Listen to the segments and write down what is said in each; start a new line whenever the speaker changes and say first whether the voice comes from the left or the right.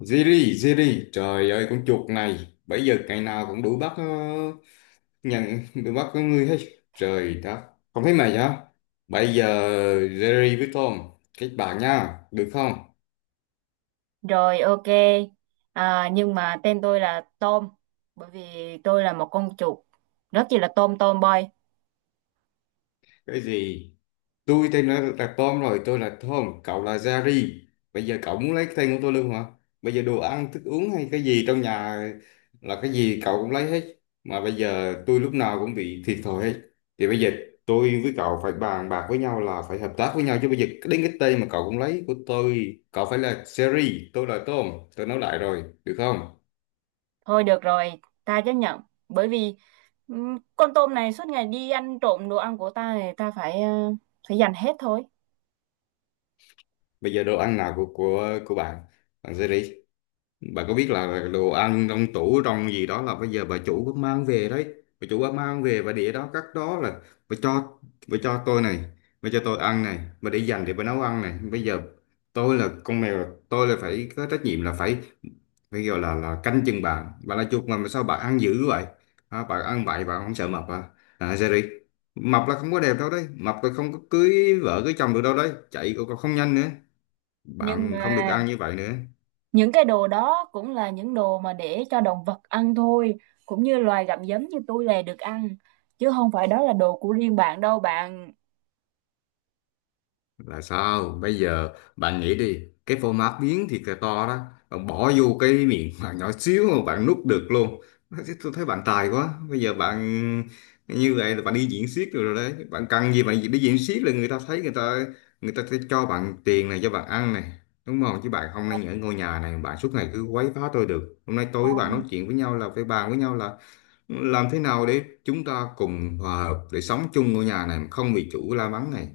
left: Ziri, Ziri, trời ơi con chuột này, bây giờ ngày nào cũng đuổi bắt nhận đuổi bắt con người hết. Trời đất, không thấy mày hả? Bây giờ Ziri với Tom kết bạn nha, được không?
right: Rồi, ok. À, nhưng mà tên tôi là Tôm, bởi vì tôi là một con chuột rất chỉ là tôm tôm boy.
left: Cái gì? Tôi tên là Tom, rồi tôi là Tom, cậu là Jerry. Bây giờ cậu muốn lấy cái tên của tôi luôn hả? Bây giờ đồ ăn thức uống hay cái gì trong nhà là cái gì cậu cũng lấy hết, mà bây giờ tôi lúc nào cũng bị thiệt thòi hết. Thì bây giờ tôi với cậu phải bàn bạc với nhau, là phải hợp tác với nhau chứ. Bây giờ đến cái tên mà cậu cũng lấy của tôi, cậu phải là Jerry, tôi là Tom. Tôi nói lại rồi, được không?
right: Thôi được rồi, ta chấp nhận, bởi vì con tôm này suốt ngày đi ăn trộm đồ ăn của ta thì ta phải phải dành hết thôi.
left: Bây giờ đồ ăn nào của bạn, bạn Jerry, bà có biết là đồ ăn trong tủ trong gì đó là bây giờ bà chủ có mang về đấy. Bà chủ có mang về và để đó cắt đó, là bà cho, bà cho tôi này, bà cho tôi ăn này, bà để dành để bà nấu ăn này. Bây giờ tôi là con mèo, tôi là phải có trách nhiệm là phải, phải gọi là canh chừng bà. Bà là chuột mà sao bà ăn dữ vậy? À, bà ăn bậy bà không sợ mập à? À Jerry, mập là không có đẹp đâu đấy, mập là không có cưới vợ cưới chồng được đâu đấy, chạy cũng không nhanh nữa.
right: Nhưng
left: Bạn
right: mà
left: không được ăn như vậy nữa.
right: những cái đồ đó cũng là những đồ mà để cho động vật ăn thôi, cũng như loài gặm nhấm như tôi là được ăn, chứ không phải đó là đồ của riêng bạn đâu bạn.
left: Là sao bây giờ? Bạn nghĩ đi, cái format biến thiệt là to đó, bạn bỏ vô cái miệng bạn nhỏ xíu mà bạn nuốt được luôn. Thế tôi thấy bạn tài quá. Bây giờ bạn như vậy là bạn đi diễn xiếc rồi đấy, bạn cần gì, bạn đi diễn xiếc là người ta thấy, người ta sẽ cho bạn tiền này, cho bạn ăn này, đúng không? Chứ bạn không nên ở ngôi nhà này bạn suốt ngày cứ quấy phá tôi được. Hôm nay tôi
right: Ờ,
left: với bạn nói chuyện với nhau là phải bàn với nhau là làm thế nào để chúng ta cùng hòa hợp để sống chung ngôi nhà này không bị chủ la mắng này.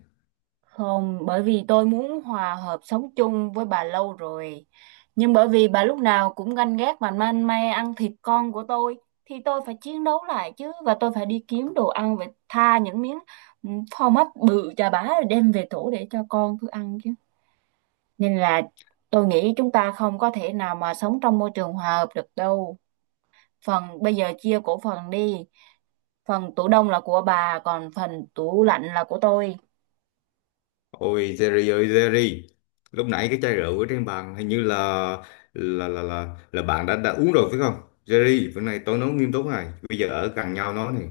right: không, bởi vì tôi muốn hòa hợp sống chung với bà lâu rồi. Nhưng bởi vì bà lúc nào cũng ganh ghét và man may ăn thịt con của tôi, thì tôi phải chiến đấu lại chứ. Và tôi phải đi kiếm đồ ăn và tha những miếng ừ, phô mát bự chà bá rồi đem về tổ để cho con tôi ăn chứ. Nên là tôi nghĩ chúng ta không có thể nào mà sống trong môi trường hòa hợp được đâu. Phần bây giờ chia cổ phần đi. Phần tủ đông là của bà, còn phần tủ lạnh là của tôi.
left: Ôi Jerry ơi Jerry, lúc nãy cái chai rượu ở trên bàn hình như là là bạn đã uống rồi phải không? Jerry, bữa nay tôi nói nghiêm túc này, bây giờ ở gần nhau nói này,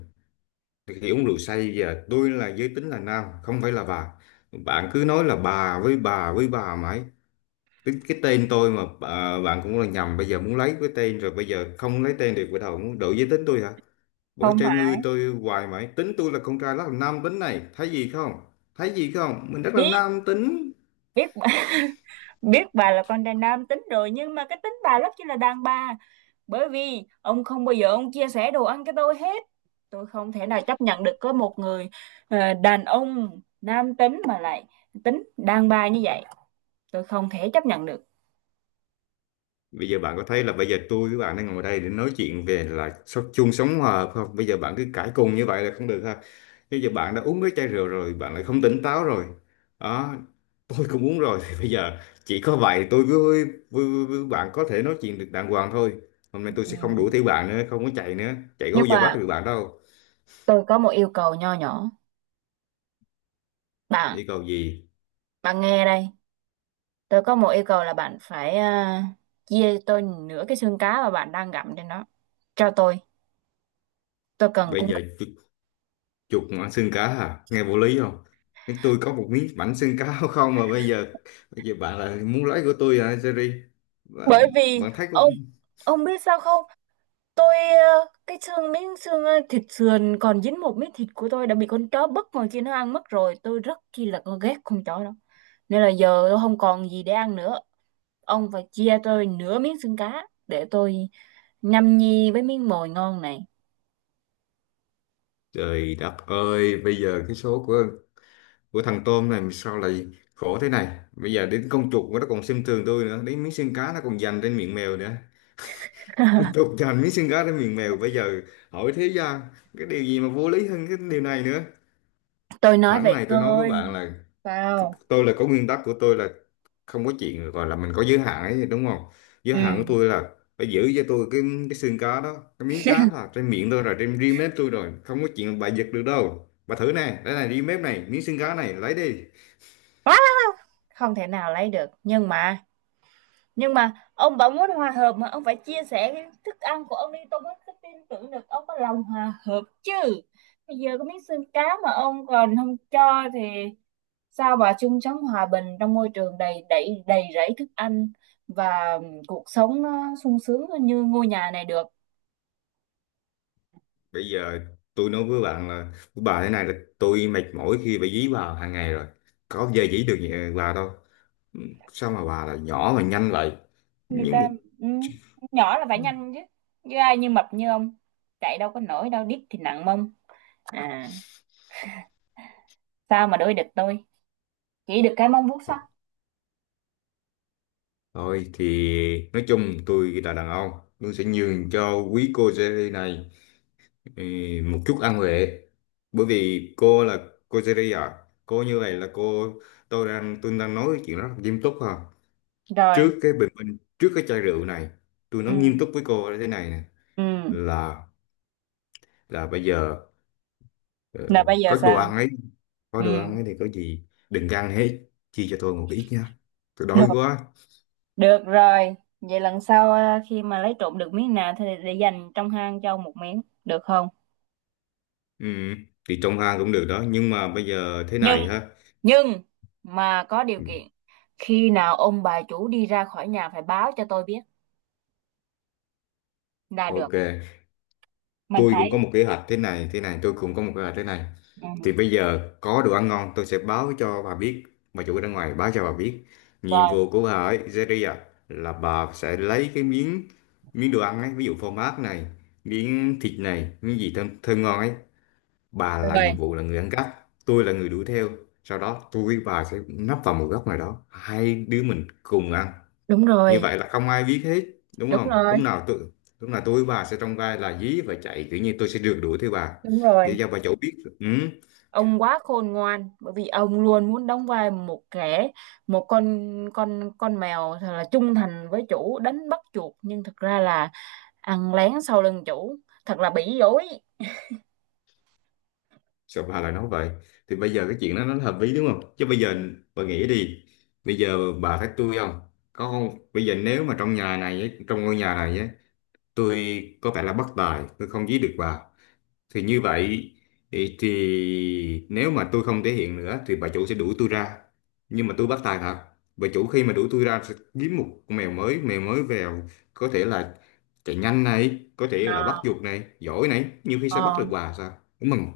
left: khi uống rượu say, giờ tôi là giới tính là nam, không phải là bà. Bạn cứ nói là bà với bà với bà mãi. Cái tên tôi mà bạn cũng là nhầm. Bây giờ muốn lấy cái tên rồi, bây giờ không lấy tên được, bắt đầu muốn đổi giới tính tôi hả? Bữa
right: Không
left: treo
right: phải.
left: ngươi tôi hoài mãi, tính tôi là con trai rất là nam tính này, thấy gì không? Thấy gì không, mình rất là
right: Biết,
left: nam tính.
right: biết, biết bà là con trai nam tính rồi, nhưng mà cái tính bà rất chi là đàn bà. Bởi vì ông không bao giờ ông chia sẻ đồ ăn cho tôi hết, tôi không thể nào chấp nhận được có một người đàn ông nam tính mà lại tính đàn bà như vậy. Tôi không thể chấp nhận được.
left: Bây giờ bạn có thấy là bây giờ tôi với bạn đang ngồi đây để nói chuyện về là sống chung sống hòa không? Bây giờ bạn cứ cãi cùn như vậy là không được ha. Bây giờ bạn đã uống mấy chai rượu rồi, bạn lại không tỉnh táo rồi. Đó, tôi cũng uống rồi thì bây giờ chỉ có vậy tôi với bạn có thể nói chuyện được đàng hoàng thôi. Hôm nay tôi
right: Ừ,
left: sẽ không đuổi theo bạn nữa, không có chạy nữa. Chạy có
right: nhưng
left: bao giờ bắt
right: mà
left: được bạn đâu.
right: tôi có một yêu cầu nho nhỏ. Bạn,
left: Chỉ cầu gì?
right: bạn nghe đây. Tôi có một yêu cầu là bạn phải chia tôi nửa cái xương cá mà bạn đang gặm trên đó cho tôi. Tôi cần
left: Bây
right: cung
left: giờ
right: cấp.
left: tôi, chuột mà ăn xương cá hả, nghe vô lý không? Nhưng tôi có một miếng bánh xương cá không, mà bây giờ, bây giờ bạn là muốn lấy của tôi hả Jerry?
right: Bởi
left: bạn,
right: vì
left: bạn thấy
right: ông
left: cũng,
right: ông biết sao không, tôi cái xương miếng xương thịt sườn còn dính một miếng thịt của tôi đã bị con chó bất ngờ kia nó ăn mất rồi. Tôi rất chi là con ghét con chó đó. Nên là giờ tôi không còn gì để ăn nữa. Ông phải chia tôi nửa miếng xương cá để tôi nhâm nhi với miếng mồi ngon này.
left: trời đất ơi, bây giờ cái số của thằng tôm này sao lại khổ thế này, bây giờ đến con chuột nó còn xem thường tôi nữa, đến miếng xương cá nó còn giành trên miệng mèo nữa. Con chuột giành miếng xương cá trên miệng mèo, bây giờ hỏi thế gian cái điều gì mà vô lý hơn cái điều này nữa.
right: Tôi nói
left: Sẵn
right: vậy
left: này tôi nói với
right: tôi
left: bạn là,
right: vào.
left: tôi là có nguyên tắc của tôi là không có chuyện gọi là mình có giới hạn ấy, đúng không? Giới
right: Ừ,
left: hạn của tôi là phải giữ cho tôi cái xương cá đó, cái miếng cá đó là trên miệng tôi rồi, trên ri mép tôi rồi, không có chuyện bà giật được đâu. Bà thử nè, đây này, ri mép này, miếng xương cá này, lấy đi.
right: quá, không thể nào lấy được, nhưng mà ông bảo muốn hòa hợp mà ông phải chia sẻ cái thức ăn của ông đi, tôi mới cứ tin tưởng được ông có lòng hòa hợp chứ. Bây giờ có miếng xương cá mà ông còn không cho thì sao mà chung sống hòa bình trong môi trường đầy đầy đầy rẫy thức ăn và cuộc sống nó sung sướng như ngôi nhà này được.
left: Bây giờ tôi nói với bạn là, với bà thế này là, tôi mệt mỏi khi phải dí bà hàng ngày rồi. Có bao giờ dí được nhà bà đâu. Ừ, sao mà bà là nhỏ mà nhanh vậy?
right: Người
left: Nhưng
right: ta,
left: mà,
right: ừ, nhỏ là phải nhanh chứ. Như ai như mập như ông chạy đâu có nổi, đâu đít thì nặng mông. À, sao mà đuổi địch tôi, chỉ được cái mông vuốt sắt.
left: thôi thì nói chung tôi là đàn ông, tôi sẽ nhường cho quý cô Jerry này, ừ, một chút ân huệ. Bởi vì cô là, cô Jerry à, cô như vậy là cô, tôi đang nói chuyện rất là nghiêm túc ha.
right: Rồi.
left: Trước cái bình minh, trước cái chai rượu này, tôi nói nghiêm
right: Ừ.
left: túc với cô là thế này nè,
right: Ừ.
left: là là bây giờ, ờ,
right: Là bây giờ
left: có đồ
right: sao?
left: ăn ấy, có
right: Ừ,
left: đồ ăn ấy thì có gì đừng ăn hết, chia cho tôi một ít nha. Tôi đói
right: được,
left: quá.
right: được rồi. Vậy lần sau khi mà lấy trộm được miếng nào thì để dành trong hang cho ông một miếng được không?
left: Ừ, thì trong hang cũng được đó, nhưng mà bây giờ thế
right: nhưng
left: này ha.
right: nhưng mà có điều kiện, khi nào ông bà chủ đi ra khỏi nhà phải báo cho tôi biết là được.
left: Ok,
right: Mình
left: tôi cũng có
right: phải.
left: một kế hoạch thế này, tôi cũng có một kế hoạch thế này.
right: Ừ.
left: Thì bây giờ có đồ ăn ngon tôi sẽ báo cho bà biết, bà chủ ở bên ngoài báo cho bà biết. Nhiệm
right: Rồi.
left: vụ của bà ấy, Zeria, là bà sẽ lấy cái miếng, miếng đồ ăn ấy, ví dụ phô mát này, miếng thịt này, miếng gì thơm, thơm ngon ấy. Bà là
right: Rồi.
left: nhiệm vụ là người ăn cắp, tôi là người đuổi theo. Sau đó tôi với bà sẽ nấp vào một góc nào đó, hai đứa mình cùng ăn,
right: Đúng
left: như
right: rồi.
left: vậy là không ai biết hết, đúng
right: Đúng
left: không?
right: rồi.
left: Lúc nào tôi với bà sẽ trong vai là dí và chạy, kiểu như tôi sẽ rượt đuổi theo bà
right: Đúng
left: để
right: rồi.
left: cho bà chỗ biết. Ừ,
right: Ông quá khôn ngoan, bởi vì ông luôn muốn đóng vai một kẻ, một con mèo thật là trung thành với chủ đánh bắt chuột, nhưng thật ra là ăn lén sau lưng chủ. Thật là bỉ dối.
left: sao bà lại nói vậy? Thì bây giờ cái chuyện đó nó hợp lý, đúng không? Chứ bây giờ bà nghĩ đi, bây giờ bà thấy tôi không có không. Bây giờ nếu mà trong nhà này ấy, trong ngôi nhà này ấy, tôi có vẻ là bất tài, tôi không dí được bà, thì như vậy thì nếu mà tôi không thể hiện nữa thì bà chủ sẽ đuổi tôi ra. Nhưng mà tôi bắt tài thật. Bà chủ khi mà đuổi tôi ra sẽ kiếm một con mèo mới vào có thể là chạy nhanh này, có thể
right: Ờ,
left: là bắt giục này, giỏi này, nhiều khi sẽ
right: ờ,
left: bắt được bà sao? Đúng không?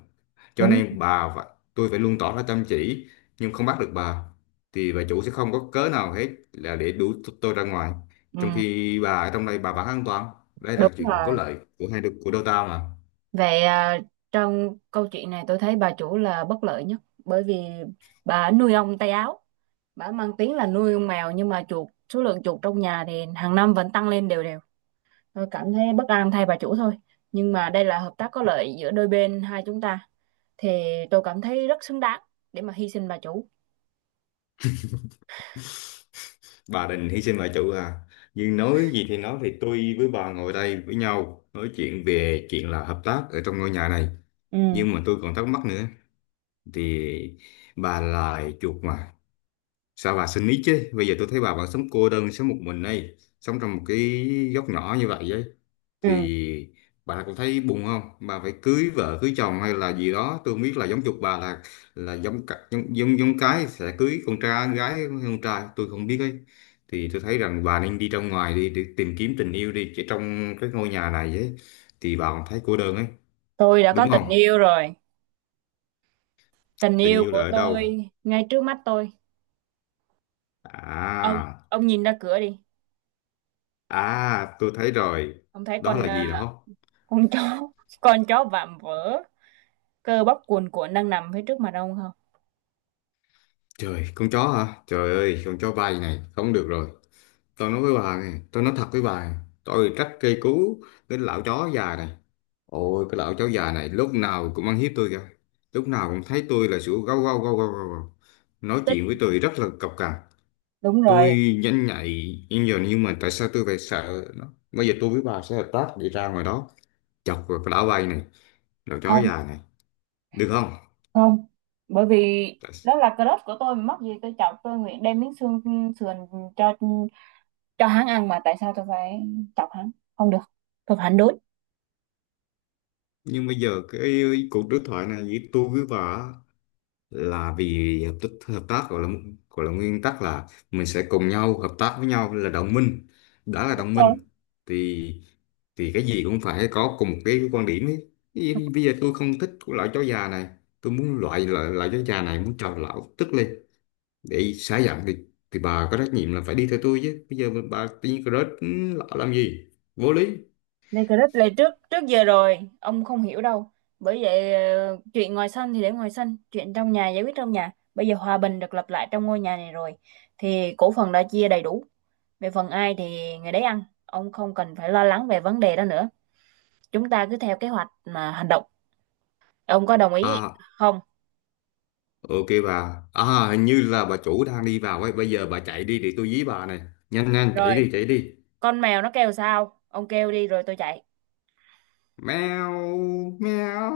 left: Cho
right: đúng.
left: nên bà và tôi phải luôn tỏ ra chăm chỉ nhưng không bắt được bà, thì bà chủ sẽ không có cớ nào hết là để đuổi tôi ra ngoài.
right: Ừ,
left: Trong khi bà ở trong đây bà vẫn an toàn. Đây là
right: đúng
left: chuyện có
right: rồi.
left: lợi của hai đứa, của đôi ta mà.
right: Vậy à, trong câu chuyện này tôi thấy bà chủ là bất lợi nhất, bởi vì bà nuôi ong tay áo. Bà mang tiếng là nuôi ong mèo nhưng mà chuột, số lượng chuột trong nhà thì hàng năm vẫn tăng lên đều đều. Tôi cảm thấy bất an thay bà chủ thôi. Nhưng mà đây là hợp tác có lợi giữa đôi bên hai chúng ta. Thì tôi cảm thấy rất xứng đáng để mà hy sinh bà chủ.
left: Bà định hy sinh bà chủ à? Nhưng nói gì thì nói, thì tôi với bà ngồi đây với nhau nói chuyện về chuyện là hợp tác ở trong ngôi nhà này,
right: Ừ,
left: nhưng mà tôi còn thắc mắc nữa. Thì bà là chuột mà, sao bà xin ý chứ? Bây giờ tôi thấy bà vẫn sống cô đơn, sống một mình đây, sống trong một cái góc nhỏ như vậy ấy,
right: ừ.
left: thì bà cũng thấy buồn không? Bà phải cưới vợ cưới chồng hay là gì đó, tôi không biết là giống chục bà là giống giống giống cái sẽ cưới con trai gái hay con trai tôi không biết ấy. Thì tôi thấy rằng bà nên đi ra ngoài đi để tìm kiếm tình yêu đi, chỉ trong cái ngôi nhà này ấy thì bà cũng thấy cô đơn ấy,
right: Tôi đã có
left: đúng không?
right: tình yêu rồi. Tình
left: Tình
right: yêu
left: yêu là
right: của
left: ở đâu?
right: tôi ngay trước mắt tôi. Ông,
left: À,
right: ông nhìn ra cửa đi.
left: à, tôi thấy rồi.
right: Ông thấy
left: Đó
right: con
left: là gì
right: à,
left: đó?
right: con chó, con chó vạm vỡ, cơ bắp cuồn cuộn đang nằm phía trước mặt ông không?
left: Trời, con chó hả? Trời ơi, con chó bay này, không được rồi. Tôi nói với bà này, tôi nói thật với bà này, tôi rất cây cú cái lão chó già này. Ôi, cái lão chó già này lúc nào cũng ăn hiếp tôi kìa. Lúc nào cũng thấy tôi là sủa gâu gâu gâu gâu gâu. Gâu. Nói chuyện với
right: Tích-
left: tôi rất là cộc cằn.
right: đúng rồi,
left: Tôi nhanh nhạy, nhưng giờ, nhưng mà tại sao tôi phải sợ nó? Bây giờ tôi với bà sẽ hợp tác đi ra ngoài đó, chọc vào cái lão bay này, lão chó
right: không,
left: già này, được không?
right: không. Bởi vì
left: Tại-
right: đó là crush của tôi mà mắc gì tôi chọc. Tôi nguyện đem miếng xương sườn cho cho hắn ăn mà tại sao tôi phải chọc hắn. Không được, tôi phản đối.
left: nhưng bây giờ cái cuộc đối thoại này với tôi với bà là vì hợp tác gọi là, gọi là nguyên tắc là mình sẽ cùng nhau hợp tác với nhau là đồng minh. Đã là đồng
right: Ôi,
left: minh thì thì cái gì cũng phải có cùng một cái quan điểm ấy. Bây giờ tôi không thích của loại chó già này, tôi muốn loại loại, loại chó già này muốn cho lão tức lên để xả giận, thì bà có trách nhiệm là phải đi theo tôi chứ. Bây giờ bà tự nhiên rớt lão làm gì, vô lý.
right: đây crush là trước trước giờ rồi, ông không hiểu đâu. Bởi vậy chuyện ngoài sân thì để ngoài sân, chuyện trong nhà giải quyết trong nhà. Bây giờ hòa bình được lập lại trong ngôi nhà này rồi thì cổ phần đã chia đầy đủ. Về phần ai thì người đấy ăn, ông không cần phải lo lắng về vấn đề đó nữa. Chúng ta cứ theo kế hoạch mà hành động. Ông có đồng ý
left: À,
right: không?
left: ok bà à, hình như là bà chủ đang đi vào ấy, bây giờ bà chạy đi để tôi dí bà này, nhanh nhanh chạy
right: Rồi,
left: đi chạy đi.
right: con mèo nó kêu sao? Ông kêu đi rồi tôi chạy.
left: Mèo, mèo.